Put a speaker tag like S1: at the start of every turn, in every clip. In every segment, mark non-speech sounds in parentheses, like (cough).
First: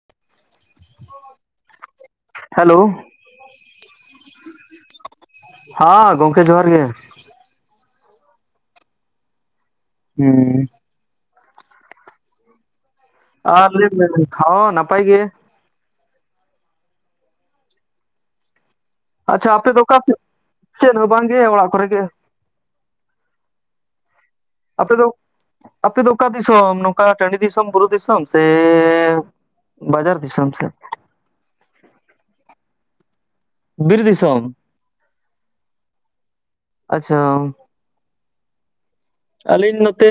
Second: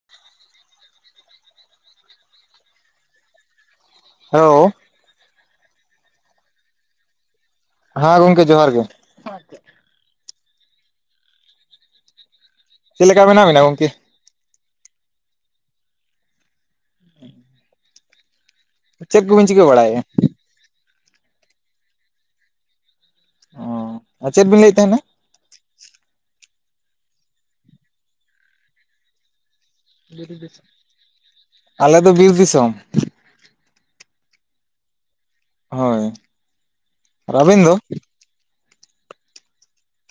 S1: (inaudible)
S2: Hello
S1: hello
S2: ᱦᱟᱸ ᱜᱚᱝᱠᱮ ᱡᱚᱦᱟᱨ ᱜᱮ ᱾
S1: ᱦᱮᱸ ᱜᱚᱝᱠᱮ ᱡᱚᱦᱟᱨ ᱜᱮ (unintelligible)
S2: ᱦᱩᱸ
S1: ᱪᱮᱫ ᱞᱮᱠᱟ ᱢᱮᱱᱟᱜ ᱵᱤᱱᱟ
S2: ᱟᱨ
S1: ᱜᱚᱝᱠᱮ
S2: ᱞᱟᱹᱭ (unintelligible) ᱠᱷᱟᱣ ᱱᱟᱯᱟᱭ ᱜᱮ
S1: ᱪᱮᱫ ᱠᱚᱵᱤᱱ
S2: ᱟᱪᱪᱷᱟ
S1: ᱪᱤᱠᱟᱹ
S2: ᱟᱯᱮ ᱫᱚ ᱚᱠᱟ
S1: ᱵᱟᱲᱟᱭᱮᱫᱼᱟ
S2: ᱥᱮᱫ ᱪᱮᱫ ᱦᱚᱸ ᱵᱟᱝᱜᱮ ᱚᱲᱟᱜ ᱠᱚᱨᱮ ᱜᱮ
S1: ᱟᱨ ᱪᱮᱫ ᱵᱤᱱ ᱞᱟᱹᱭ
S2: ᱟᱯᱮ ᱫᱚ ᱟᱯᱮ ᱫᱚ ᱚᱠᱟ ᱫᱤᱥᱚᱢ ᱱᱚᱝᱠᱟ ᱴᱟᱺᱰᱤ ᱫᱤᱥᱚᱢ ᱵᱩᱨᱩ ᱫᱤᱥᱚᱢ ᱥᱮ ᱵᱟᱡᱟᱨ ᱫᱤᱥᱚᱢ
S1: ᱟᱞᱮ ᱫᱚ ᱵᱤᱨ ᱫᱤᱥᱚᱢ
S2: ᱵᱤᱨ ᱫᱤᱥᱚᱢ
S1: ᱦᱳᱭ
S2: ᱟᱪᱪᱷᱟ
S1: ᱟᱨ ᱟᱵᱮᱱ ᱫᱚ
S2: ᱟᱹᱞᱤᱧ ᱱᱚᱛᱮ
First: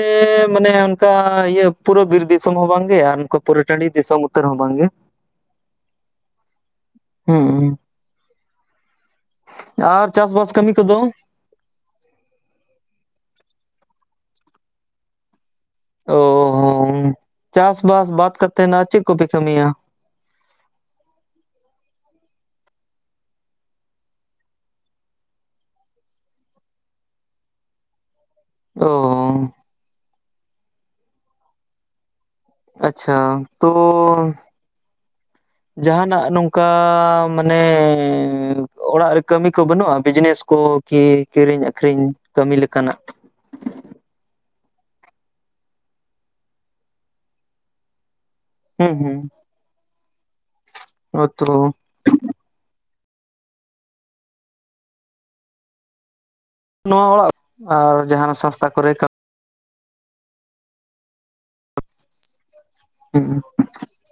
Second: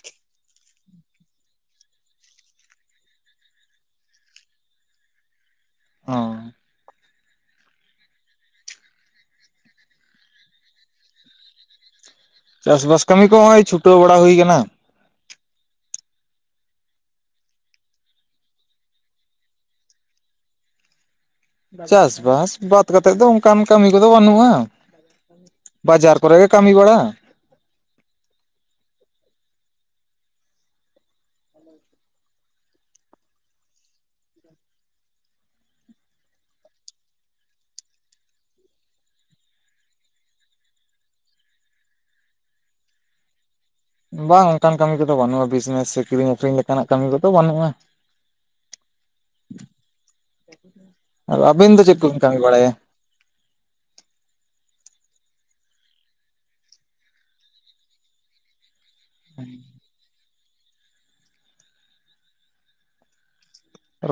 S2: ᱢᱟᱱᱮ ᱚᱱᱠᱟ ᱤᱭᱟᱹ ᱯᱩᱨᱟᱹ ᱵᱤᱨ ᱫᱤᱥᱚᱢ ᱦᱚᱸ ᱵᱟᱝ ᱜᱮ ᱟᱨ ᱱᱚᱠᱟ ᱯᱩᱨᱟᱹ ᱴᱟᱺᱰᱤ ᱫᱤᱥᱚᱢ ᱩᱛᱟᱹᱨ ᱦᱚᱸ ᱵᱟᱝ ᱜᱮ
S1: ᱚ
S2: ᱦᱩᱸ ᱟᱨ ᱪᱟᱥᱵᱟᱥ ᱠᱟᱹᱢᱤ ᱠᱚᱫᱚ
S1: ᱪᱟᱥᱵᱟᱥ ᱠᱟᱹᱢᱤ ᱠᱚ ᱦᱚᱸᱜᱼᱚᱭ ᱪᱷᱩᱴᱟᱹᱣ ᱵᱟᱲᱟ ᱦᱩᱭ ᱟᱠᱟᱱᱟ
S2: ᱚ ᱪᱟᱥ ᱵᱟᱥ ᱵᱟᱫᱽ ᱠᱟᱛᱮ ᱟᱨ ᱪᱮᱫ ᱠᱚᱯᱮ ᱠᱟᱹᱢᱤᱭᱟ
S1: ᱪᱟᱥᱵᱟᱥ ᱵᱟᱫᱽ ᱠᱟᱛᱮᱜ ᱫᱚ ᱚᱱᱠᱟᱱ ᱠᱟᱹᱢᱤ ᱠᱚᱫᱚ ᱵᱟᱹᱱᱩᱜ-ᱟ ᱵᱟᱡᱟᱨ ᱠᱚᱨᱮ ᱜᱮ ᱠᱟᱹᱢᱤ ᱵᱟᱲᱟ
S2: ᱚ ᱟᱪᱪᱷᱟ ᱛᱚ ᱡᱟᱦᱟᱱᱟᱜ ᱱᱚᱝᱠᱟ ᱢᱟᱱᱮ ᱚᱲᱟᱜ ᱨᱮ ᱠᱟᱹᱢᱤ ᱠᱚ ᱵᱟᱹᱱᱩᱜ-ᱟ ᱵᱤᱡᱽᱱᱮᱥ ᱠᱚ ᱠᱤ ᱠᱤᱨᱤᱧ ᱟᱹᱠᱷᱨᱤᱧ ᱠᱟᱹᱢᱤ ᱞᱮᱠᱟᱱᱟᱜ
S1: ᱵᱟᱝ ᱚᱱᱠᱟᱱ ᱠᱟᱹᱢᱤ ᱠᱚᱫᱚ ᱵᱟᱹᱱᱩᱜ-ᱟ ᱵᱤᱡᱽᱱᱮᱥ ᱥᱮ ᱠᱤᱨᱤᱧ ᱟᱠᱷᱨᱤᱧ ᱞᱮᱠᱟᱱᱟᱜ ᱠᱟᱹᱢᱤ ᱠᱚᱫᱚ ᱵᱟᱹᱱᱩᱜ-ᱟ
S2: ᱦᱮᱸ ᱦᱮᱸ
S1: ᱟᱫᱚ ᱟᱹᱵᱤᱱ ᱫᱚ ᱪᱮᱫ ᱠᱚᱵᱤᱱ ᱠᱟᱹᱢᱤ ᱵᱟᱲᱟᱭᱟ
S2: ᱱᱚᱣᱟ ᱚᱲᱟᱜ ᱟᱨ ᱡᱟᱦᱟ ᱥᱟᱥᱛᱟ ᱠᱚᱨᱮ ᱠᱟᱹᱢᱤ
S1: ᱦᱮᱸ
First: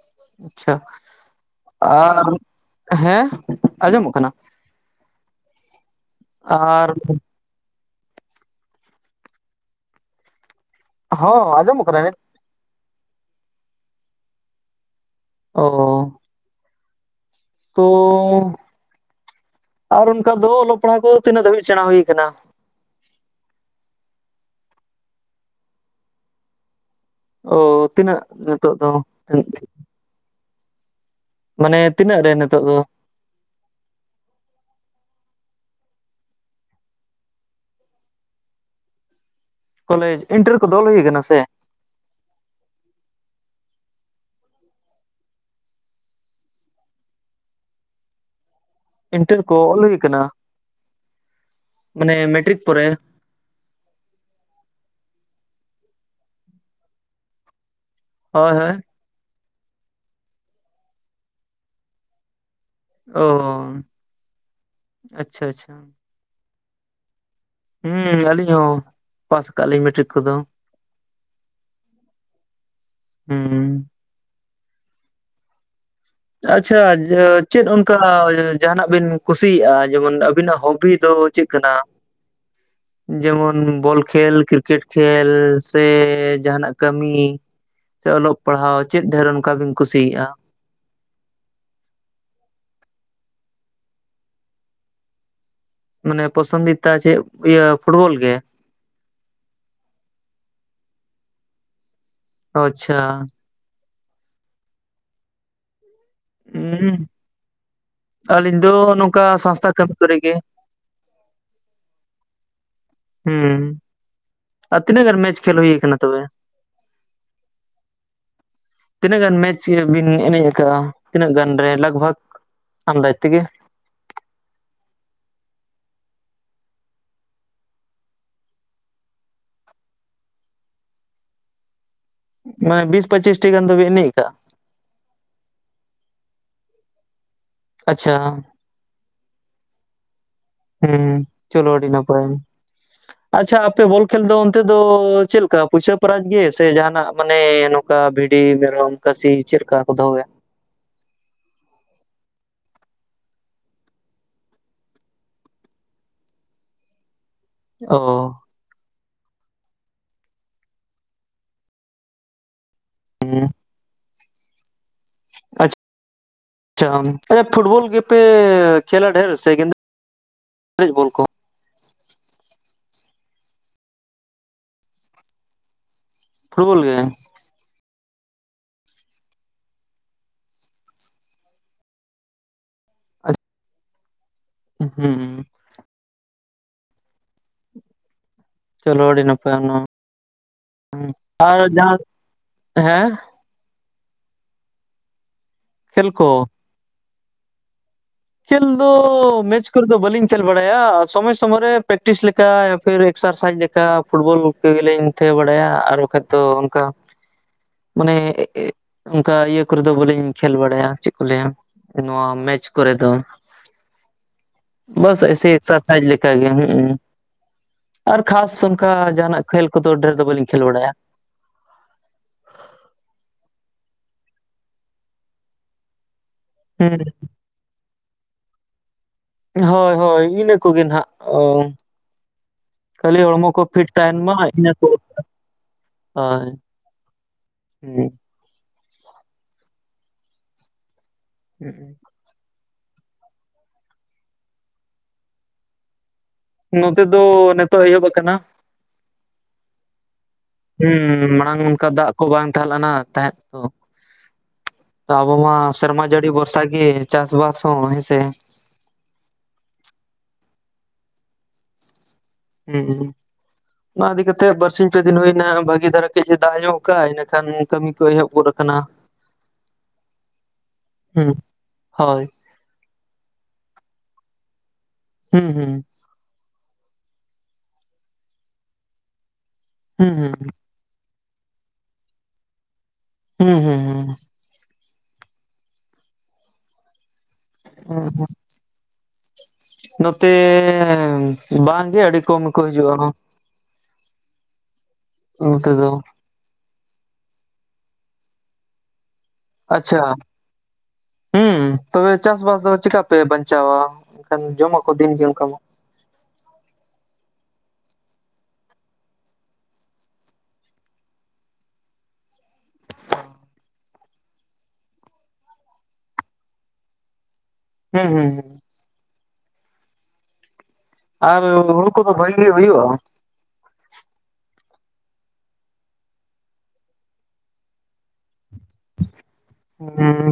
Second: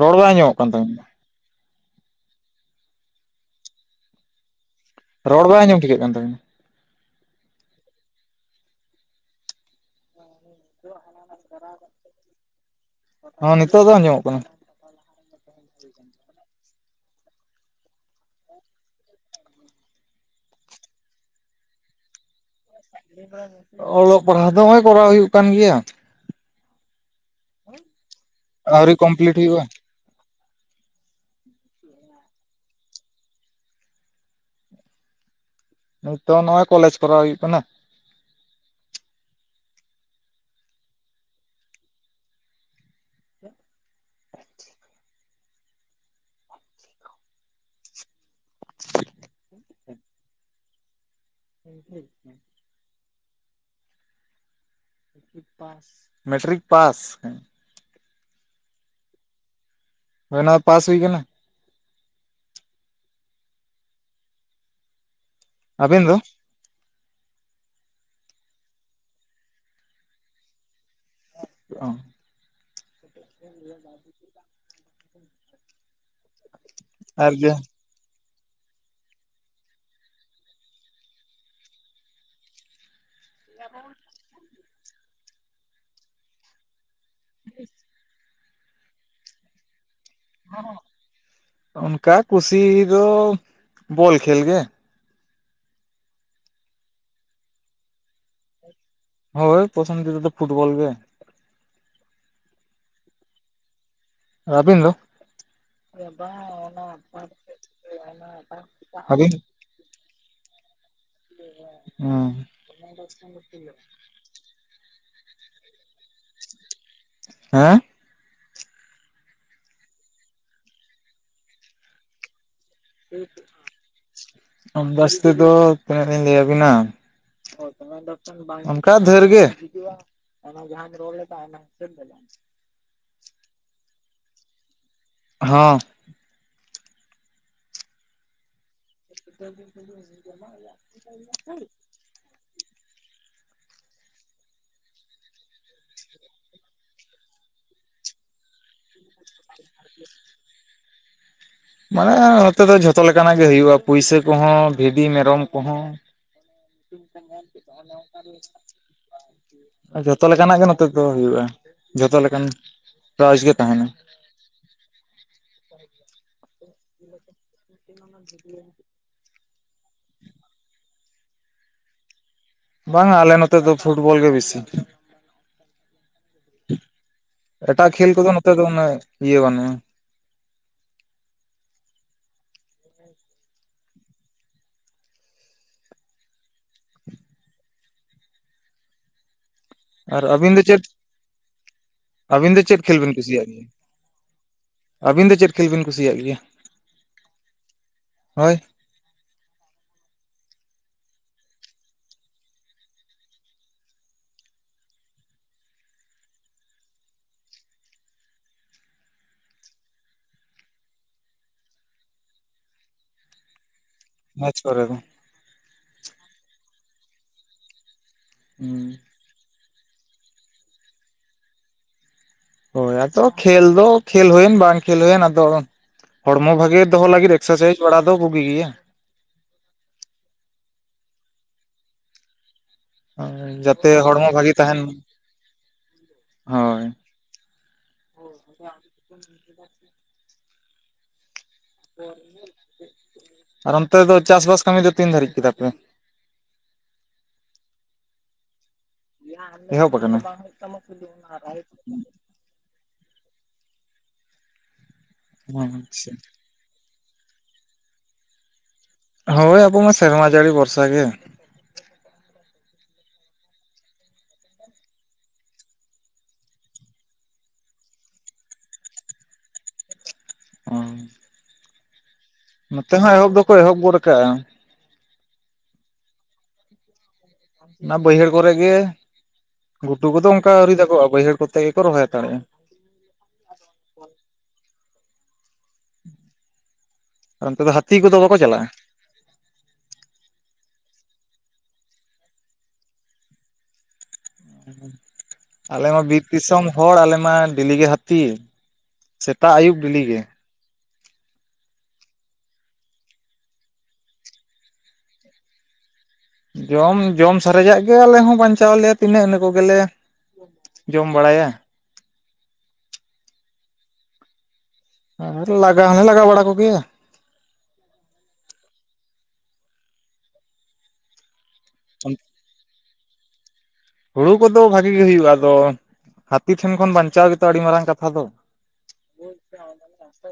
S1: ᱨᱚᱲ ᱵᱟᱭ ᱟᱸᱡᱚᱢᱚᱜ ᱠᱟᱱ
S2: ᱟᱪᱪᱷᱟ
S1: ᱛᱟᱵᱤᱱᱟ
S2: ᱟᱨ ᱦᱮᱸ ᱟᱸᱡᱚᱢᱚᱜ ᱠᱟᱱᱟ
S1: ᱨᱚᱲ ᱵᱟᱭ ᱟᱸᱡᱚᱢ ᱴᱷᱤᱠᱟᱹᱜ ᱠᱟᱱ ᱛᱟᱵᱤᱱᱟ
S2: ᱟᱨ ᱦᱚᱸ ᱟᱸᱡᱚᱢᱚᱜ ᱠᱟᱱᱟ ᱱᱤᱛ
S1: ᱦᱚᱸ ᱱᱤᱛᱳᱜ ᱫᱚ ᱟᱸᱡᱚᱢᱚᱜ ᱠᱟᱱᱟ
S2: ᱚ ᱛᱚ ᱟᱨ ᱚᱱᱠᱟ ᱫᱚ ᱚᱞᱚᱜ ᱯᱟᱲᱦᱟᱜ ᱠᱚ ᱛᱤᱱᱟᱹᱜ ᱫᱟᱹᱵᱤᱡ ᱥᱮᱬᱟ ᱦᱩᱭ ᱟᱠᱟᱱᱟ
S1: ᱚᱞᱚᱜ ᱯᱟᱲᱦᱟᱜ ᱫᱚ ᱱᱚᱜᱼᱚᱭ ᱠᱚᱨᱟᱣ ᱦᱩᱭᱩᱜ ᱠᱟᱱ ᱜᱮᱭᱟ
S2: ᱚ ᱛᱤᱱᱟᱹᱜ ᱱᱤᱛᱚᱜ ᱫᱚ
S1: ᱟᱹᱣᱨᱤ ᱠᱚᱢᱯᱞᱤᱴ ᱦᱩᱭᱩᱜᱼᱟ
S2: ᱢᱟᱱᱮ ᱛᱤᱱᱟᱹᱜ ᱨᱮ ᱱᱤᱛᱚᱜ ᱫᱚ
S1: ᱱᱤᱛᱚᱜ ᱱᱚᱜᱼᱚᱭ ᱠᱚᱞᱮᱡᱽ ᱠᱚᱨᱟᱣ ᱦᱩᱭᱩᱜ ᱠᱟᱱᱟ
S2: ᱠᱚᱞᱮᱡᱽ ᱤᱱᱴᱟᱨ ᱠᱚ ᱫᱚ ᱦᱩᱭ ᱠᱟᱱᱟ ᱥᱮ
S1: (inaudible) (inaudible)
S2: ᱤᱱᱴᱟᱨ ᱠᱚ ᱚᱞ ᱦᱩᱭ ᱟᱠᱟᱱᱟ ᱢᱟᱱᱮ ᱢᱮᱴᱨᱤᱠ ᱯᱚᱨᱮ
S1: ᱢᱮᱴᱨᱤᱠ ᱯᱟᱥ
S2: ᱦᱳᱭ ᱦᱳᱭ
S1: ᱦᱳᱭ ᱚᱱᱟ ᱫᱚ ᱯᱟᱥ ᱦᱩᱭ ᱟᱠᱟᱱᱟ
S2: ᱚ ᱟᱪᱪᱷᱟ ᱟᱪᱪᱷᱟ
S1: ᱟᱵᱤᱱ ᱫᱚ
S2: ᱦᱩᱸ ᱟᱹᱞᱤᱧ ᱦᱚᱸ ᱯᱟᱥ ᱠᱟᱜ ᱞᱤᱧ ᱢᱮᱴᱨᱤᱠ ᱠᱚᱫᱚ
S1: ᱚ
S2: ᱦᱩᱸ ᱟᱪᱪᱷᱟ
S1: ᱟᱨ ᱡᱮ
S2: ᱪᱮᱫ ᱟᱢ ᱠᱟ ᱡᱟᱦᱟᱸ ᱱᱟᱜ ᱵᱤᱱ ᱠᱩᱥᱤᱭᱟᱜᱼᱟ ᱡᱮᱢᱚᱱ ᱟᱵᱤᱱᱟᱜ ᱦᱚᱵᱤ ᱫᱚ ᱪᱮᱫ ᱠᱟᱱᱟ
S1: (inaudible)
S2: ᱡᱮᱢᱚᱱ ᱵᱚᱞ ᱠᱷᱮᱞ ᱠᱨᱤᱠᱮᱴ ᱠᱷᱮᱞ ᱥᱮ ᱡᱟᱦᱟᱸᱱᱟᱜ ᱠᱟᱹᱢᱤ ᱥᱮ ᱚᱞᱚᱜ ᱯᱟᱲᱦᱟᱣ ᱪᱮᱫ ᱰᱷᱮᱨ ᱚᱱᱠᱟ ᱵᱤᱱ ᱠᱩᱥᱤᱭᱟᱜᱼᱟ
S1: ᱚᱱᱠᱟ ᱠᱩᱥᱤ ᱫᱚ ᱵᱚᱞ ᱠᱷᱮᱞ ᱜᱮ
S2: ᱢᱟᱱᱮ ᱯᱚᱥᱚᱱᱫᱤᱛᱟ ᱪᱮᱫ ᱤᱭᱟᱹ ᱯᱷᱩᱴᱵᱚᱞ ᱜᱮ
S1: ᱦᱳᱭ ᱯᱚᱥᱚᱱ ᱫᱤᱛᱟ ᱫᱚ ᱯᱷᱩᱴᱵᱚᱞ ᱜᱮ
S2: ᱚᱟᱪᱪᱷᱟ
S1: ᱟᱵᱤᱱ ᱫᱚ
S2: ᱦᱩᱸ ᱟᱹᱞᱤᱧ ᱫᱚ ᱱᱚᱝᱠᱟ
S1: ᱟᱹᱵᱤᱱ
S2: ᱥᱟᱥᱛᱷᱟ ᱠᱟᱹᱢᱤ ᱠᱚᱨᱮ ᱜᱮ
S1: ᱚ
S2: ᱦᱩᱸ ᱟᱨ ᱛᱤᱱᱟᱹᱜ ᱜᱟᱱ ᱢᱮᱪ ᱠᱷᱮᱞ ᱦᱩᱭ ᱠᱟᱱᱟ ᱛᱚᱵᱮ
S1: ᱦᱮᱸ
S2: ᱛᱤᱱᱟᱹᱜ ᱜᱟᱱ ᱢᱮᱪ ᱵᱤᱱ ᱮᱱᱮᱡ ᱠᱟᱜᱼᱟ ᱛᱤᱱᱟᱹᱜ ᱜᱟᱱ ᱨᱮ ᱞᱟᱜ ᱵᱷᱟᱜᱽ
S1: ᱟᱱᱫᱟᱪ ᱛᱮᱫᱚ ᱛᱤᱱᱟᱹᱜ ᱞᱤᱧ ᱞᱟᱹᱭ ᱟᱵᱤᱱᱟ ᱯᱮᱢᱮᱱᱴ ᱫᱚ ᱮᱠᱷᱚᱱ ᱵᱟᱝ ᱦᱤᱡᱩᱜ ᱟ ᱚᱱᱟ ᱡᱟᱸᱦᱟᱢ ᱨᱚᱲ ᱞᱮᱫᱟ
S2: ᱢᱟ ᱵᱤᱥ ᱯᱚᱸᱪᱤᱥᱴᱤ ᱜᱟᱱ ᱫᱚ ᱵᱮᱱ ᱮᱱᱮᱡ ᱠᱟᱜᱼᱟ
S1: ᱦᱚᱸ
S2: ᱟᱪᱪᱷᱟ
S1: (inaudible)
S2: ᱦᱩᱸ ᱪᱚᱞᱚ ᱟᱹᱰᱤ ᱱᱟᱯᱟᱭ ᱟᱪᱪᱷᱟ ᱟᱯᱮ ᱵᱚᱞ ᱠᱷᱮᱞ ᱫᱚ ᱚᱱᱛᱮ ᱫᱚ ᱪᱮᱫ ᱞᱮᱠᱟ ᱯᱩᱭᱥᱟᱹ ᱯᱮᱨᱟᱤᱡ ᱜᱮ ᱥᱮ ᱡᱟᱦᱟᱸᱱᱟᱜ ᱢᱟᱱᱮ ᱱᱚᱝᱠᱟ ᱵᱷᱤᱰᱤ ᱢᱮᱨᱚᱢ ᱠᱟᱹᱥᱤ ᱪᱮᱫ ᱠᱟ ᱠᱚ ᱫᱚᱦᱚᱭᱟ
S1: (inaudible) ᱢᱟᱱᱮ ᱱᱚᱛᱮ ᱫᱚ ᱡᱷᱚᱛᱚ ᱞᱮᱠᱟᱱᱟᱜ ᱜᱮ ᱦᱩᱭᱩᱜᱼᱟ ᱯᱩᱭᱥᱟᱹ ᱠᱚᱦᱚᱸ ᱵᱷᱤᱰᱤ ᱢᱮᱨᱚᱢ ᱠᱚᱦᱚᱸ
S2: ᱚ
S1: (inaudible) ᱡᱷᱚᱛᱚ ᱞᱮᱠᱟᱱᱟᱜ ᱜᱮ ᱱᱚᱛᱮ ᱫᱚ ᱦᱩᱭᱩᱜᱼᱟ ᱡᱷᱚᱛᱚ ᱞᱮᱠᱟᱱ ᱯᱨᱟᱭᱤᱡᱽ
S2: ᱦᱩᱸ
S1: ᱜᱮ ᱛᱟᱦᱮᱱᱟ
S2: ᱟᱪ ᱪᱟ ᱟᱪᱪᱷᱟ ᱯᱷᱩᱴᱵᱚᱞ ᱜᱮ ᱯᱮ ᱠᱷᱮᱞᱟ ᱰᱷᱹᱮᱨ ᱥᱮ (unintelligible) ᱵᱚᱞ ᱠᱚ
S1: ᱵᱟᱝ ᱟ ᱟᱞᱮ ᱱᱚᱛᱮ ᱫᱚ ᱯᱷᱩᱴᱵᱚᱞ ᱜᱮ ᱵᱤᱥᱤ
S2: ᱯᱷᱩᱴᱵᱚᱞ ᱜᱮ
S1: ᱮᱴᱟᱜ ᱠᱷᱮᱞ ᱠᱚᱫᱚ ᱱᱚᱛᱮ ᱫᱚ ᱩᱱᱟᱹᱜ ᱤᱭᱟᱹ ᱵᱟᱹᱱᱩᱜᱼᱟ
S2: ᱩ ᱦᱩᱸ ᱪᱚᱞᱚ ᱟᱹᱰᱤ ᱱᱟᱯᱟᱭᱟ ᱱᱚᱣᱟ
S1: ᱟᱨ ᱟᱹᱵᱤᱱ ᱫᱚ ᱪᱮᱫ
S2: ᱟᱨ ᱡᱟᱸ
S1: ᱟᱹᱵᱤᱱ ᱫᱚ ᱪᱮᱫ
S2: ᱦᱮᱸ
S1: (unintelligible) ᱟᱹᱵᱤᱱ ᱫᱚ ᱪᱮᱫ ᱠᱷᱮᱞ ᱵᱤᱱ ᱠᱩᱥᱤᱭᱟᱜ ᱜᱮᱭᱟ ᱦᱳᱭ
S2: ᱠᱷᱮᱞ ᱫᱚ ᱢᱮᱪ ᱠᱚᱨᱮ ᱫᱚ ᱵᱟᱹᱞᱤᱧ ᱠᱷᱮᱞ ᱵᱟᱲᱟᱭᱟ ᱥᱚᱢᱚᱭ ᱥᱚᱢᱚᱭ ᱨᱮ ᱯᱮᱠᱴᱤᱥ ᱞᱮᱠᱟ ᱯᱷᱮᱨ ᱮᱠᱥᱟᱨᱥᱟᱭᱤᱡᱽ ᱞᱮᱠᱟ ᱯᱷᱩᱴᱵᱚᱞ ᱠᱚᱜᱮᱞᱤᱧ ᱛᱷᱟᱹᱭᱟᱹ ᱵᱟᱲᱟᱭᱟ ᱟᱨ ᱵᱟᱠᱷᱟᱡ ᱫᱚ ᱚᱱᱠᱟ
S1: (inaudible)
S2: ᱢᱟᱱᱮ ᱮ-ᱮ ᱚᱱᱠᱟ ᱤᱭᱟᱹ ᱠᱚᱨᱮ ᱫᱚ ᱵᱟᱹᱞᱤᱧ ᱠᱷᱮᱞ ᱵᱟᱲᱟᱭᱟ ᱪᱮᱫ ᱠᱚ ᱞᱟᱹᱭᱟ ᱱᱚᱣᱟ ᱢᱮᱪ ᱠᱚᱨᱮ ᱫᱚ
S1: ᱢᱮᱪ ᱠᱚᱨᱮ ᱫᱚ
S2: ᱵᱟᱥ ᱮᱥᱮ ᱮᱠᱥᱟᱨ ᱥᱟᱭᱤᱡᱽ ᱞᱮᱠᱟᱜ ᱜᱮ ᱦᱩᱸ ᱩᱸ ᱟᱨ ᱠᱷᱟᱥ ᱚᱱᱠᱟ
S1: ᱦᱩᱸ
S2: ᱡᱟᱦᱟᱱᱟᱜ ᱠᱷᱮᱞ ᱠᱚᱫᱚ ᱰᱷᱮᱨ ᱫᱚ ᱵᱟᱹᱞᱤᱧ ᱠᱷᱮᱞ ᱵᱟᱲᱟᱭᱟ
S1: ᱦᱳᱭ ᱟᱫᱚ ᱠᱷᱮᱞ ᱫᱚ ᱠᱷᱮᱞ ᱦᱳᱭᱮᱱ ᱵᱟᱝ ᱠᱷᱮᱞ ᱦᱳᱭᱮᱱ ᱟᱫᱚ ᱦᱚᱲᱢᱚ ᱵᱷᱟᱜᱮ
S2: ᱦᱩᱸ
S1: ᱫᱚᱦᱚ ᱞᱟᱹᱜᱤᱫ ᱮᱠᱥᱟᱥᱟᱭᱤᱡ ᱵᱟᱲᱟ ᱫᱚ ᱵᱩᱜᱤ ᱜᱮᱭᱟ
S2: ᱦᱚᱭ ᱦᱚᱭ ᱤᱱᱟᱹ ᱠᱚᱜᱮ ᱱᱟᱦᱟᱜ ᱚᱻ ᱠᱷᱟᱹᱞᱤ ᱦᱚᱲᱢᱚ ᱠᱚ ᱯᱷᱤᱴ
S1: ᱡᱟᱛᱮ
S2: ᱛᱟᱦᱮᱱ
S1: ᱦᱚᱲᱢᱚ
S2: ᱢᱟ
S1: ᱵᱷᱟᱜᱤ
S2: ᱤᱱᱟᱹ
S1: ᱛᱟᱦᱮᱱ
S2: ᱠᱚ
S1: ᱢᱟ᱾
S2: ᱦᱚᱭ
S1: ᱦᱳᱭ
S2: ᱦᱩᱸ
S1: (inaudible)
S2: ᱦᱩᱸᱜ ᱩ
S1: ᱟᱨ ᱚᱱᱛᱮ ᱫᱚ ᱪᱟᱥ ᱵᱟᱥ ᱠᱟᱹᱢᱤ ᱫᱚ ᱛᱤᱱ ᱫᱷᱟᱹᱨᱤᱡ ᱠᱮᱫᱟ ᱯᱮ
S2: ᱱᱚᱛᱮ ᱫᱚ ᱱᱤᱛᱚᱜ ᱮᱦᱚᱵ ᱠᱟᱱᱟ᱾
S1: ᱮᱦᱚᱵ ᱠᱟᱱᱟ
S2: ᱦᱩᱸ ᱢᱟᱲᱟᱝ ᱚᱱᱠᱟ ᱫᱟᱜ ᱠᱚ ᱵᱟᱝ ᱛᱟᱦᱮ ᱞᱮᱱᱟ ᱛᱟᱦᱮᱸᱫ ᱛᱚ ᱟᱵᱚ ᱢᱟ ᱥᱮᱨᱢᱟ
S1: ᱟᱪᱪᱷᱟ
S2: ᱡᱟᱹᱲᱤ ᱵᱷᱚᱨ ᱵᱷᱚᱨᱥᱟᱜᱮ ᱪᱟᱥ ᱵᱟᱥ ᱦᱚᱸ ᱦᱸ, ᱻ ᱥᱮ᱾
S1: ᱦᱳᱭ ᱟᱵᱚ ᱢᱟ ᱥᱮᱨᱢᱟ ᱡᱟᱹᱲᱤ ᱵᱷᱚᱨᱥᱟ ᱜᱮ᱾
S2: ᱦᱩᱸᱻ ᱩᱸᱻ᱾ ᱚᱱᱟ ᱤᱫᱤ ᱠᱟᱛᱮᱫ ᱵᱟᱨᱥᱤᱧ ᱯᱮ ᱫᱤᱱ ᱦᱩᱭᱱᱟ, ᱵᱷᱟᱹᱜᱤ ᱫᱷᱟᱨᱟ ᱠᱟᱹᱡ ᱮ ᱫᱟᱜ ᱧᱚᱜ ᱠᱟᱜ-ᱟ᱾ ᱤᱱᱟᱹ ᱠᱷᱟᱱ ᱠᱟᱹᱢᱤ ᱠᱚ ᱮᱦᱚᱵ ᱜᱚᱫ ᱠᱟᱱᱟ
S1: (inaudible) ᱚ
S2: ᱦᱩᱸᱻ ᱦᱳᱭᱻ᱾
S1: ᱱᱚᱛᱮ ᱦᱚᱸ ᱮᱦᱚᱵ ᱫᱚᱠᱚ ᱮᱦᱚᱵ ᱜᱚᱫ ᱠᱟᱜ-ᱟ᱾
S2: ᱦᱩᱸᱻ ᱦᱩᱸᱻ᱾
S1: ᱚᱱᱟ ᱵᱟᱹᱭᱦᱟᱹᱲ ᱠᱚᱨᱮ ᱜᱮ ᱜᱷᱩᱴᱩ
S2: ᱦᱩᱸ
S1: ᱠᱚᱫᱚ ᱚᱝᱠᱟ ᱟᱹᱣᱨᱤ ᱫᱟᱜᱚᱜ-ᱟ᱾ ᱵᱟᱹᱭᱦᱟᱹᱲ ᱠᱚᱛ ᱛᱮᱜᱮ ᱠᱚ ᱨᱚᱦᱚᱭ ᱦᱟᱛᱟᱲᱮᱜ-ᱟ᱾
S2: ᱦᱩᱸᱻ ᱦᱩᱸᱻ ᱦᱩᱸᱻ᱾
S1: ᱚᱱᱛᱮ ᱫᱚ ᱦᱟᱹᱛᱤ ᱠᱚᱫᱚ ᱵᱟᱠᱚ ᱪᱟᱞᱟᱜ-ᱟ?
S2: ᱱᱚᱛᱮᱻ ᱵᱟᱝᱜᱮ ᱟᱹᱰᱤ ᱠᱚᱢ ᱜᱮ ᱠᱚ ᱦᱤᱡᱩᱜ-ᱟ᱾ ᱱᱚᱛᱮ ᱫᱚ
S1: ᱟᱞᱮᱢᱟ ᱵᱤᱨ ᱫᱤᱥᱚᱢ ᱦᱚᱲ ᱟᱞᱮᱢᱟ ᱰᱮ ᱞᱤ ᱜᱮ ᱦᱟᱹᱛᱤ᱾ ᱥᱮᱛᱟᱜ ᱟᱹᱭᱩᱵ
S2: ᱟᱪᱪᱷᱟ
S1: ᱰᱮᱞᱤ ᱜᱮ
S2: ᱦᱩᱸ ᱛᱚᱵᱮ ᱪᱟᱥᱵᱟᱥ ᱫᱚ ᱪᱤᱠᱟ ᱯᱮ ᱵᱟᱧᱪᱟᱣ-ᱟ? ᱮᱱᱠᱷᱟᱱ ᱡᱚᱢᱟ ᱠᱚ ᱫᱤᱱᱜᱮ ᱚᱱᱠᱟ ᱢᱟ᱾
S1: ᱡᱚᱢ ᱡᱚᱢ ᱥᱟᱨᱮᱡᱟᱜ ᱜᱮ ᱟᱞᱮ ᱦᱚᱸ ᱵᱟᱧᱪᱟᱣ ᱟᱞᱮᱭᱟ ᱛᱤᱱᱟᱹᱜ ᱤᱱᱟᱹ ᱠᱚᱜᱮᱞᱮ ᱡᱚᱢ ᱵᱟᱲᱟᱭᱟ᱾ ᱟᱨ ᱞᱟᱜᱟ ᱦᱚᱞᱮ ᱞᱟᱜᱟ ᱵᱟᱲᱟ ᱠᱚᱜᱮᱭᱟ᱾
S2: ᱦᱩᱸᱻ ᱦᱩᱸᱻ ᱦᱩᱸᱻ᱾ ᱟᱨ ᱦᱩᱲᱩ ᱠᱚᱫᱚ ᱵᱷᱟᱹᱜᱤ ᱜᱤ ᱦᱩᱭᱩᱜ-ᱟ ᱾
S1: ᱦᱩᱲᱩ ᱠᱚᱫᱚ ᱵᱷᱟᱜᱤ ᱜᱤ ᱦᱩᱭᱩᱜ-ᱟ᱾ ᱟᱫᱚ ᱦᱟᱹᱛᱤ ᱴᱷᱮᱱ ᱠᱷᱚᱱ ᱵᱟᱧᱪᱟᱣ ᱜᱮᱛᱚ ᱟᱹᱰᱤ ᱢᱟᱨᱟᱝ ᱠᱟᱛᱷᱟ ᱫᱚ᱾
S2: ᱦᱩᱸ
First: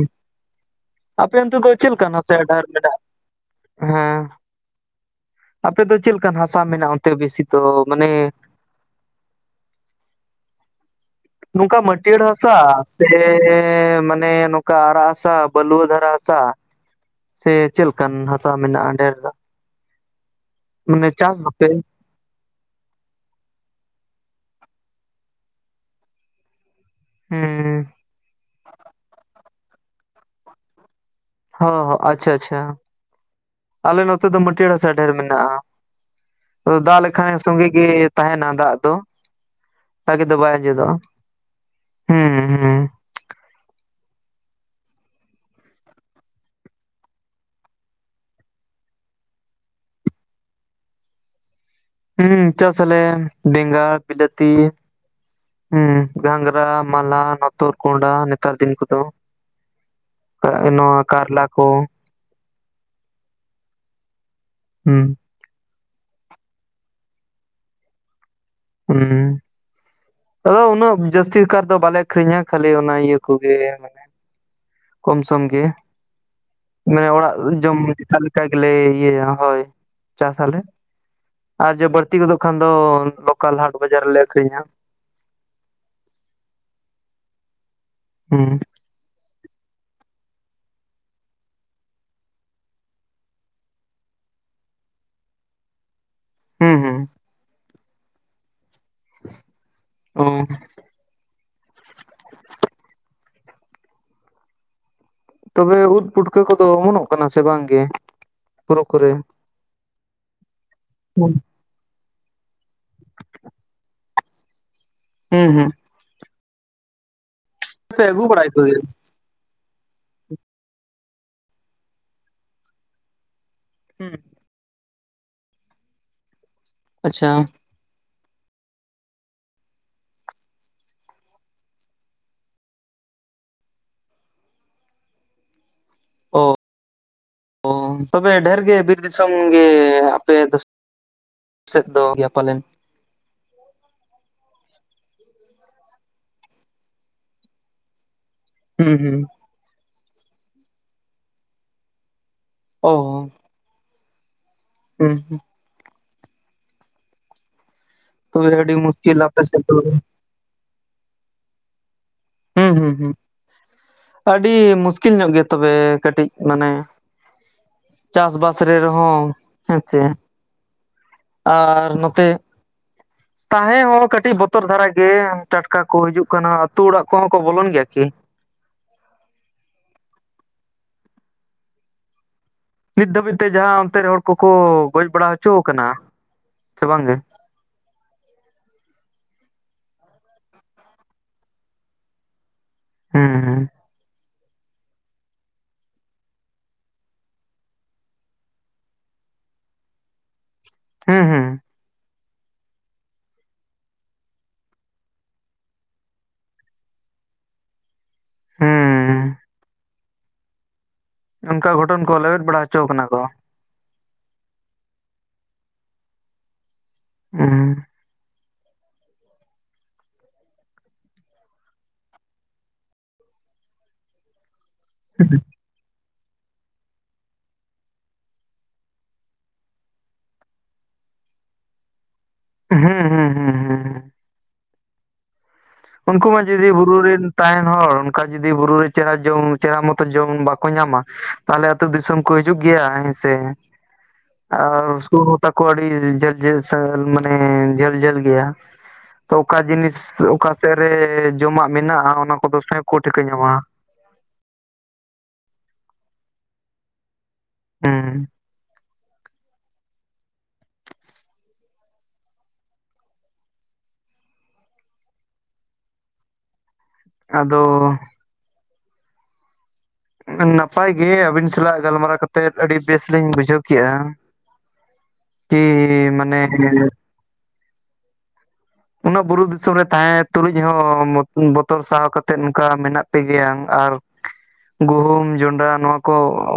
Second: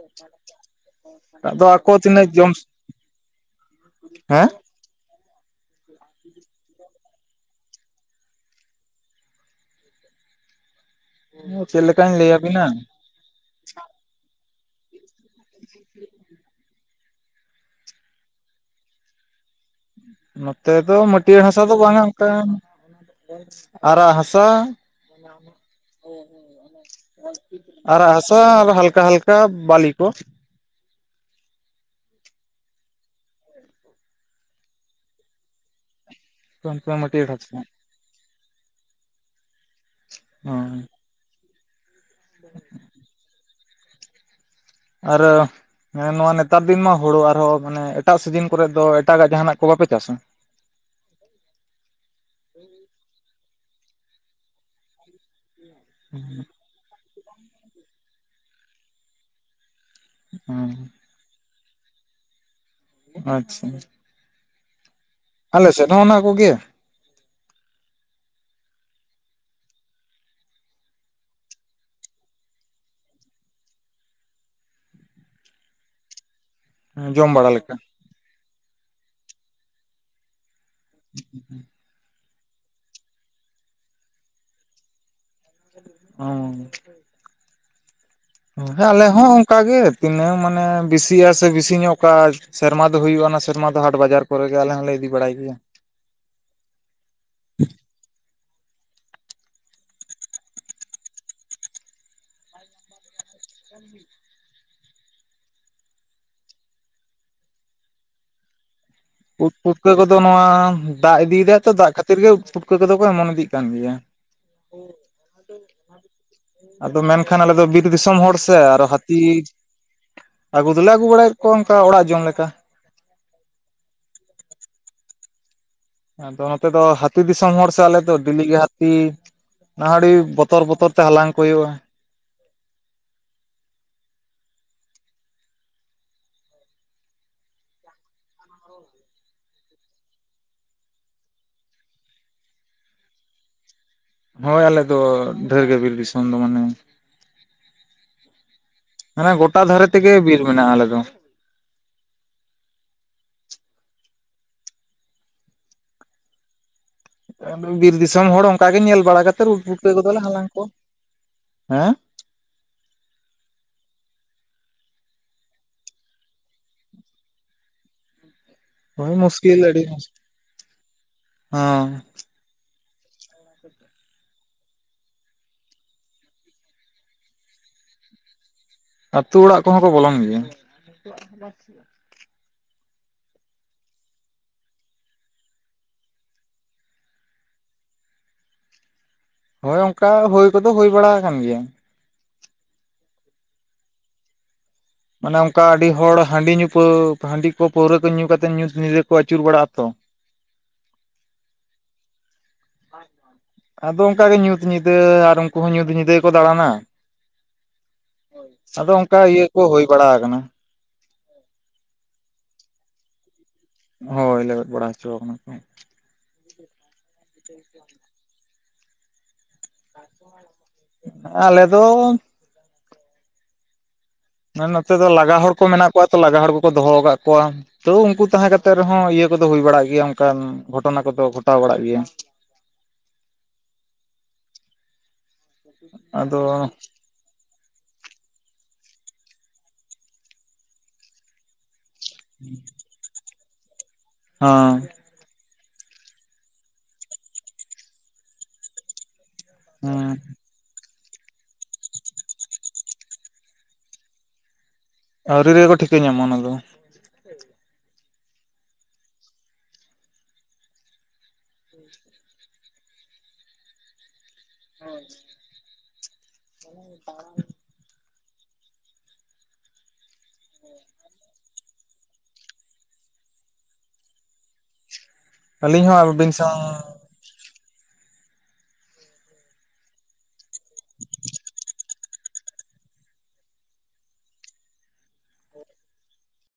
S2: ᱟᱯᱮ ᱚᱱᱛᱮ
S1: ᱟᱫᱚ
S2: ᱫᱚ
S1: ᱟᱠᱚ
S2: ᱪᱮᱫ ᱞᱮᱠᱟᱱ
S1: ᱛᱤᱱᱟᱹᱜ
S2: ᱦᱟᱥᱟ
S1: ᱡᱚᱢ
S2: ᱰᱟᱦᱟᱨ ᱢᱮᱱᱟᱜᱼᱟ ᱦᱮᱸ-᱾ ᱟᱯᱮ ᱫᱚ ᱪᱮᱞᱠᱟᱱ ᱦᱟᱥᱟ ᱢᱮᱱᱟᱜ-ᱟ, ᱚᱱᱛᱮ ᱵᱮᱥᱤ ᱛᱚ ᱢᱟᱱᱮ ᱱᱚᱝᱠᱟ
S1: ᱪᱮᱫ ᱞᱮᱠᱟᱧ
S2: ᱢᱟᱹᱴᱭᱟᱹᱬ ᱦᱟᱥᱟ
S1: ᱞᱟᱹᱭᱟᱵᱤᱱᱟ
S2: ᱥᱮᱻ ᱢᱟᱱᱮ ᱱᱚᱠᱟ ᱟᱨᱟᱜ ᱦᱟᱥᱟ, ᱵᱟᱹᱞᱩᱣᱟᱹ ᱫᱷᱟᱨᱟ ᱦᱟᱥᱟ ᱥᱮ ᱪᱮᱞᱠᱟᱱ ᱦᱟᱥᱟ ᱢᱮᱱᱟᱜ-ᱟ ᱰᱷᱮᱨ ᱫᱚ?
S1: ᱱᱚᱛᱮ ᱫᱚ
S2: ᱢᱟᱱᱮ ᱪᱟᱥ
S1: ᱢᱟᱹᱴᱭᱟᱹᱲ ᱦᱟᱥᱟ
S2: ᱫᱚᱯᱮ
S1: ᱵᱟᱝᱼᱟ᱾ ᱴᱟᱝ ᱟᱨᱟᱜ ᱦᱟᱥᱟ
S2: ᱦᱩᱸ
S1: ᱟᱨᱟᱜ ᱦᱟᱥᱟ ᱟᱨ ᱦᱟᱞᱠᱟ ᱦᱟᱞᱠᱟ ᱵᱟᱞᱤ ᱠᱚ᱾
S2: ᱚᱻ ᱟᱪᱪᱷᱟᱻ ᱟᱪᱪᱷᱟᱻ ᱟᱞᱮ ᱱᱚᱛᱮ ᱫᱚ ᱢᱟᱹᱴᱭᱟᱹᱲ ᱦᱟᱥᱟ ᱰᱷᱮᱨ ᱢᱮᱱᱟᱜᱼᱟ᱾ ᱟ ᱫᱟᱜ
S1: ᱢᱟᱹᱴᱭᱟᱹᱲ
S2: ᱞᱮᱠᱷᱟᱱ
S1: ᱦᱟᱥᱟ
S2: ᱥᱚᱸᱜᱮ ᱜᱮ ᱛᱟᱦᱮᱱᱟ ᱫᱟᱜ ᱫᱚ᱾ ᱵᱷᱟᱜᱮ ᱫᱚ ᱵᱟᱭ
S1: ᱦᱚᱸ
S2: ᱟᱸᱡᱮᱫᱚᱜᱼᱟ, ᱦᱩᱸᱻ ᱦᱩᱸᱻ᱾
S1: ᱟᱨ ᱮᱸ ᱱᱚᱣᱟ ᱱᱮᱛᱟᱨ ᱫᱤᱱ ᱢᱟ ᱦᱳᱲᱳ, ᱟᱨᱦᱚᱸ ᱢᱟᱱᱮ ᱮᱴᱟᱜ ᱥᱤᱡᱤᱱ ᱠᱚᱨᱮ ᱫᱚ ᱮᱴᱟᱜᱟᱜ ᱡᱟᱦᱟᱱᱟᱜ ᱠᱚ ᱵᱟᱯᱮ ᱪᱟᱥᱼᱟ?
S2: ᱦᱩᱸᱻ ᱪᱟᱥ ᱟᱞᱮ ᱵᱮᱸᱜᱟᱲ, ᱵᱤᱞᱟᱹᱛᱤ ᱦᱩᱸ ᱜᱟᱝᱽᱨᱟ, ᱢᱟᱞᱦᱟᱱ, ᱦᱚᱛᱚᱫ, ᱠᱚᱱᱰᱷᱟ, ᱱᱮᱛᱟᱨ ᱫᱤᱱ ᱠᱚᱫᱚ᱾
S1: ᱦᱮᱸ
S2: ᱱᱚᱣᱟ ᱠᱟᱨᱞᱟ ᱠᱚ᱾
S1: ᱟᱪᱪᱷᱟᱻ᱾
S2: ᱦᱮᱸᱻ᱾
S1: ᱟᱞᱮ ᱥᱮᱫ ᱦᱚᱸ ᱚᱱᱟ ᱠᱚᱜᱮ ᱾
S2: ᱦᱮᱸᱻ᱾ ᱟᱫᱚ ᱩᱱᱟᱹᱜ ᱡᱟᱹᱥᱛᱤ ᱠᱟᱨ ᱫᱚ ᱵᱟᱞᱮ ᱟᱠᱷᱨᱤᱧᱟ ᱠᱷᱟᱹᱞᱤ ᱚᱱᱟ ᱤᱭᱟᱹ ᱠᱚᱜᱮ᱾ ᱠᱚᱢᱥᱚᱢ ᱜᱮ ᱢᱟᱱᱮ ᱚᱲᱟᱜ
S1: ᱵᱟᱲᱟ ᱞᱮᱠᱟ
S2: ᱡᱚᱢ ᱟᱨ ᱞᱮᱠᱟ ᱜᱮᱞᱮ ᱤᱭᱟᱹ ᱦᱳᱭ ᱪᱟᱥᱞᱮ ᱟᱨ ᱡᱟ ᱵᱟᱲᱛᱤ ᱵᱟᱲᱛᱤ ᱜᱚᱫᱚᱜ ᱠᱷᱟᱱ ᱫᱚ ᱞᱚᱠᱟᱞ ᱦᱟᱴ ᱵᱟᱡᱟᱨ ᱨᱮᱞᱮ ᱟᱠᱷᱨᱤᱧᱟ
S1: ᱚ
S2: ᱦᱩᱸ
S1: ᱟᱞᱮ ᱦᱚᱸ ᱚᱱᱠᱟᱜ ᱜᱮ ᱛᱤᱱᱟᱹᱜ ᱢᱟᱱᱮ ᱵᱮᱥᱤᱜᱼᱟ ᱥᱮ ᱵᱤᱥᱤ ᱧᱚᱜ ᱠᱟᱜ ᱥᱮᱨᱢᱟ ᱫᱚ ᱦᱩᱭᱩᱜᱼᱟ ᱥᱮᱨᱢᱟ ᱫᱚ ᱦᱟᱴ ᱵᱟᱡᱟᱨ ᱠᱚᱨᱮᱜᱮ ᱟᱞᱮ ᱦᱚᱸᱞᱮ ᱤᱫᱤ ᱵᱟᱲᱟᱭ ᱜᱮᱭᱟ
S2: ᱦᱩᱸ ᱦᱩᱸ ᱚ
S1: ᱦ (unintelligible)
S2: ᱛᱚᱵᱮ ᱩᱫ ᱯᱩᱴᱠᱟᱹ ᱠᱚᱫᱚ ᱚᱢᱚᱱᱚᱜ ᱠᱟᱱᱟ ᱥᱮ ᱵᱟᱝ ᱜᱮ ᱵᱩᱨᱩ ᱠᱚᱨᱮ
S1: ᱩᱫ ᱯᱩᱴᱠᱟᱹ ᱠᱚᱫᱚ ᱱᱚᱣᱟ ᱫᱟᱜ
S2: ᱦᱩᱸ
S1: ᱤᱫᱤᱭᱮᱫᱟᱭ ᱛᱚ ᱫᱟᱜ ᱠᱷᱟᱹᱛᱤᱨ ᱜᱮ ᱩᱫ ᱯᱩᱴᱠᱟᱹ ᱠᱚᱫᱚ ᱠᱚ ᱮᱢᱚᱱ ᱤᱫᱤᱜ ᱠᱟᱱ ᱜᱮᱭᱟ
S2: ᱦᱩᱸ
S1: ᱟᱫᱚ ᱢᱮᱱᱠᱷᱟᱱ ᱟᱞᱮ ᱫᱚ ᱵᱤᱨ
S2: ᱯᱮ
S1: ᱫᱤᱥᱚᱢ
S2: ᱟᱹᱜᱩ
S1: ᱦᱚᱲ
S2: ᱵᱟᱲᱟᱭ
S1: ᱥᱮ
S2: ᱠᱚᱜᱮᱭᱟ
S1: ᱦᱛ ᱛᱤ ᱟᱹᱜᱩ ᱫᱚᱞᱮ ᱟᱹᱜᱩ ᱵᱟᱲᱟᱭᱮᱫ ᱠᱚᱣᱟ ᱚᱱᱠᱟ ᱚᱲᱟᱜ ᱡᱚᱢ ᱞᱮᱠᱟ
S2: ᱦᱩᱸ
S1: ᱟᱫᱚ ᱱᱚᱛᱮ ᱫᱚ ᱦᱟᱹᱛᱤ
S2: ᱟᱪᱪᱷᱟ
S1: ᱫᱤᱥᱚᱢ ᱦᱚᱲ ᱱᱚᱛᱮ ᱟᱞᱮ ᱫᱚ ᱰᱮᱞᱤᱜ ᱜᱤ ᱦᱟᱹᱛᱤ ᱱᱟᱦᱟᱜ ᱵᱚᱛᱚᱨ ᱵᱚᱛᱚᱨ ᱛᱮ ᱦᱟᱞᱟᱝ ᱠᱚ ᱦᱩᱭᱩᱜᱼᱟ
S2: ᱚ ᱛᱚᱵᱮ ᱰᱷᱮᱨ ᱜᱤ ᱵᱤᱨ ᱫᱤᱥᱚᱢ ᱜᱤ ᱟᱯᱮ ᱫᱚ ᱥᱮᱫ ᱫᱚ ᱜᱮᱭᱟ ᱯᱟᱞᱮᱱ
S1: ᱦᱳᱭ ᱟᱞᱮ ᱫᱚ ᱰᱷᱮᱨ ᱜᱮ ᱵᱤᱨ ᱫᱤᱥᱚᱢ ᱫᱚ ᱢᱟᱱᱮ
S2: ᱦᱩᱸ ᱦᱩᱸ
S1: ᱢᱟᱱᱮ ᱜᱚᱴᱟ ᱫᱷᱟᱨᱮ ᱛᱮᱜᱮ ᱵᱤᱨ ᱢᱮᱱᱟᱜᱼᱟ ᱟᱞᱮ ᱫᱚ
S2: ᱚ ᱦᱩᱸ ᱦᱩᱸ
S1: ᱵᱤᱨ ᱫᱤᱥᱚᱢ ᱦᱚᱲ
S2: ᱛᱚᱵᱮ
S1: ᱚᱱᱠᱟᱟᱜ
S2: ᱟᱹᱰᱤ
S1: ᱜᱮ ᱧᱮᱞ
S2: ᱢᱩᱥᱠᱤᱞ
S1: ᱵᱟᱲᱟ
S2: ᱟᱯᱮ
S1: ᱠᱟᱛᱮ ᱩᱫ
S2: ᱥᱮᱫ ᱫᱚ
S1: ᱯᱷᱩᱠᱟᱹ ᱜᱚᱫᱚᱞᱮ ᱦᱟᱞᱟᱝ ᱠᱚ ᱦᱮᱸ
S2: ᱦᱩᱸ ᱦᱩᱸ ᱦᱩᱸ ᱟᱹᱰᱤ ᱢᱩᱥᱠᱤᱞ ᱧᱚᱜ ᱜᱮ ᱛᱚᱵᱮ ᱠᱟᱹᱴᱤᱡ ᱢᱟᱱᱮ ᱪᱟᱥᱵᱟᱥ ᱨᱮ
S1: ᱦᱳᱭ
S2: ᱨᱮᱦᱚᱸ
S1: ᱢᱩᱥᱠᱤᱞ
S2: ᱦᱮᱸ
S1: ᱟᱹᱰᱤ
S2: ᱪᱮ
S1: ᱢᱩᱥᱠᱤᱞ ᱦᱚᱸ
S2: ᱟᱨ ᱱᱚᱛᱮ ᱛᱟᱦᱮᱸ ᱦᱚᱸ ᱠᱟᱹᱴᱤᱡ ᱵᱚᱛᱚᱨ ᱫᱷᱟᱨᱟᱜ ᱜᱮ ᱴᱟᱴᱠᱟ ᱠᱚ ᱦᱤᱡᱩᱜ ᱠᱟᱱᱟ ᱟ ᱟᱹᱛᱩ ᱚᱲᱟᱜ ᱠᱚᱦᱚᱸ ᱠᱚ ᱵᱚᱞᱚᱱ ᱜᱮᱭᱟ ᱠᱤ
S1: ᱟᱹᱛᱩ ᱚᱲᱟᱜ ᱠᱚᱦᱚᱸ ᱠᱚ ᱵᱚᱞᱚᱱ ᱜᱮᱭᱟ
S2: ᱱᱤᱛ ᱫᱷᱟᱹᱵᱤᱡ ᱛᱮ ᱡᱟᱦᱟᱸ ᱚᱱᱛᱮ ᱨᱮᱱ ᱦᱚᱲ ᱠᱚᱠᱚ ᱜᱚᱡ ᱵᱟᱲᱟ ᱦᱚᱪᱚ ᱟᱠᱟᱱᱟ ᱥᱮ ᱵᱟᱝ ᱜᱤ
S1: ᱦᱳᱭ ᱚᱱᱠᱟ ᱦᱩᱭ ᱠᱚᱫᱚ ᱦᱩᱭ ᱵᱟᱲᱟ ᱟᱠᱟᱱ ᱜᱮᱭᱟ
S2: ᱦᱩᱸ ᱦᱩᱸ
S1: ᱢᱟᱱᱮ ᱚᱱᱠᱟ ᱟᱹᱰᱤ ᱦᱚᱲ ᱦᱟᱺᱰᱤ ᱧᱩ ᱯᱟᱹᱣ ᱦᱟᱺᱰᱤ ᱠᱚ ᱯᱟᱹᱣᱨᱟᱹ ᱠᱚ ᱧᱩ ᱠᱟᱛᱮᱮᱫ ᱧᱩᱛ ᱧᱤᱫᱟᱹ ᱠᱚ ᱟᱹᱪᱩᱨ ᱵᱟᱲᱟᱜ ᱟᱛᱚ
S2: ᱦᱩᱸ ᱦᱩᱸ
S1: (inaudible) ᱟᱫᱚ ᱚᱱᱠᱟ ᱜᱮ ᱧᱩᱛ ᱧᱤᱫᱟᱹ ᱟᱨ ᱩᱱᱠᱩ ᱦᱚᱸ ᱧᱩᱛ ᱧᱤᱫᱟᱹ ᱜᱮᱠᱚ ᱫᱟᱬᱟᱱᱟ ᱟᱫᱚ ᱚᱱᱠᱟ
S2: ᱦᱩᱸ
S1: ᱤᱭᱟᱹ ᱠᱚ ᱦᱩᱭ ᱵᱟᱲᱟ ᱟᱠᱟᱱᱟ
S2: ᱚᱱᱠᱟ ᱜᱷᱚᱴᱚᱱ ᱠᱚ ᱞᱮᱵᱮᱫ ᱵᱟᱲᱟ ᱦᱚᱪᱚ ᱠᱟᱱᱟ ᱠᱚ
S1: ᱦᱚᱭ ᱞᱮᱵᱮᱫ ᱵᱟᱲᱟ ᱦᱚᱪᱚ ᱟᱠᱟᱱᱟ ᱠᱚ
S2: ᱦᱩᱸ ᱦᱩᱸ
S1: (inaudible) ᱟᱞᱮ ᱫᱚ ᱟᱨ ᱱᱚᱛᱮ ᱫᱚ ᱞᱟᱜᱟ ᱦᱚᱲ ᱠᱚ ᱢᱮᱱᱟᱜ ᱠᱚᱣᱟ ᱛᱚ ᱞᱟᱜᱟ ᱦᱚᱲ ᱠᱚᱠᱚ ᱫᱚᱦᱚ ᱟᱠᱟᱫ ᱠᱚᱣᱟ ᱛᱚ ᱩᱱᱠᱩ ᱛᱟᱦᱮᱸ ᱠᱟᱛᱮᱜ ᱨᱮᱦᱚᱸ ᱤᱭᱟᱹ ᱠᱚᱫᱚ ᱦᱩᱭ ᱵᱟᱲᱟᱜ ᱜᱮᱭᱟ ᱚᱱᱠᱟᱱ ᱜᱷᱚᱴᱚᱱᱟ ᱠᱚᱫᱚ ᱜᱷᱚᱴᱟᱣ ᱵᱟᱲᱟᱜ ᱜᱮᱭᱟ
S2: ᱦᱩᱸᱻ ᱦᱩᱸ ᱦᱩᱸ ᱦᱩᱸ ᱦᱩᱸ ᱩᱱᱠᱩ
S1: ᱟᱫᱚ
S2: ᱢᱟ ᱡᱤᱫᱤ ᱵᱩᱨᱩ ᱨᱤᱱ ᱛᱟᱦᱮᱱ ᱦᱚᱲ ᱚᱱᱠᱟ ᱡᱩᱫᱤ ᱵᱩᱨᱩ ᱨᱮ ᱪᱮᱬᱮ ᱡᱚᱢ ᱪᱮᱦᱨᱟ ᱢᱚᱛᱚ ᱡᱚᱢ ᱵᱟᱠᱚ ᱧᱟᱢᱟ ᱛᱟᱦᱞᱮ ᱟᱹᱛᱩ ᱫᱤᱥᱚᱢ ᱠᱚ ᱦᱤᱡᱩᱜ ᱜᱮᱭᱟ ᱦᱮᱸᱥᱮ
S1: ᱦᱮᱸ
S2: ᱟᱨ ᱥᱩᱨ ᱦᱚᱸ ᱛᱟᱠᱚ ᱟᱹᱰᱤ ᱡᱷᱟᱹᱞ ᱡᱷᱟᱹᱞ ᱥᱟᱹᱞ ᱢᱟᱱᱮ ᱡᱷᱟᱹᱞ ᱡᱷᱟᱹᱞ ᱜᱮᱭᱟ ᱛᱚ ᱚᱠᱟ ᱡᱤᱱᱤᱥ
S1: ᱦᱮᱸ
S2: ᱚᱠᱟ ᱥᱮᱫ ᱨᱮ ᱡᱚᱢᱟᱜ ᱢᱮᱱᱟᱜᱼᱟ ᱚᱱᱟ ᱠᱚᱫᱚ ᱥᱟᱵ ᱠᱚ ᱴᱷᱤᱠᱟᱹ ᱧᱟᱢᱟ
S1: ᱟᱹᱣᱨᱤ ᱨᱮᱜᱮ ᱠᱚ ᱴᱷᱤᱠᱟᱹ ᱧᱟᱢᱚᱜᱼᱟ ᱚᱱᱟ ᱫᱚ
S2: ᱦᱮᱸ
S1: (unintelligible) (unintelligible) (unintelligible)
S2: ᱟᱫᱚ ᱱᱟᱯᱟᱭ ᱜᱮ ᱟᱹᱵᱤᱱ ᱥᱟᱞᱟᱜ ᱜᱟᱞᱢᱟᱨᱟᱣ ᱠᱟᱛᱮᱜ ᱟᱹᱰᱤ ᱵᱮᱥ ᱞᱤᱧ ᱵᱩᱡᱷᱟᱹᱣ ᱠᱮᱜᱼᱟ ᱠᱤ
S1: ᱟᱹᱞᱤᱧ ᱦᱚᱸ ᱟᱵᱤᱱ
S2: ᱢᱟᱱᱮ
S1: ᱥᱟᱶ
S2: ᱩᱱᱟᱹᱜ ᱵᱩᱨᱩ ᱫᱤᱥᱚᱢ ᱨᱮ ᱛᱟᱦᱮᱸ ᱛᱩᱞᱩᱡ ᱦᱚᱸ ᱵᱚᱛᱚᱨ ᱥᱟᱦᱟᱣ ᱠᱟ ᱛᱮᱫ ᱱᱚᱝᱠᱟ ᱢᱮᱱᱟᱜ ᱯᱮᱜᱮᱭᱟ ᱟᱨ ᱜᱩᱦᱩᱢ ᱡᱚᱸᱰᱨᱟ ᱱᱚᱣᱟ ᱠᱚ ᱚ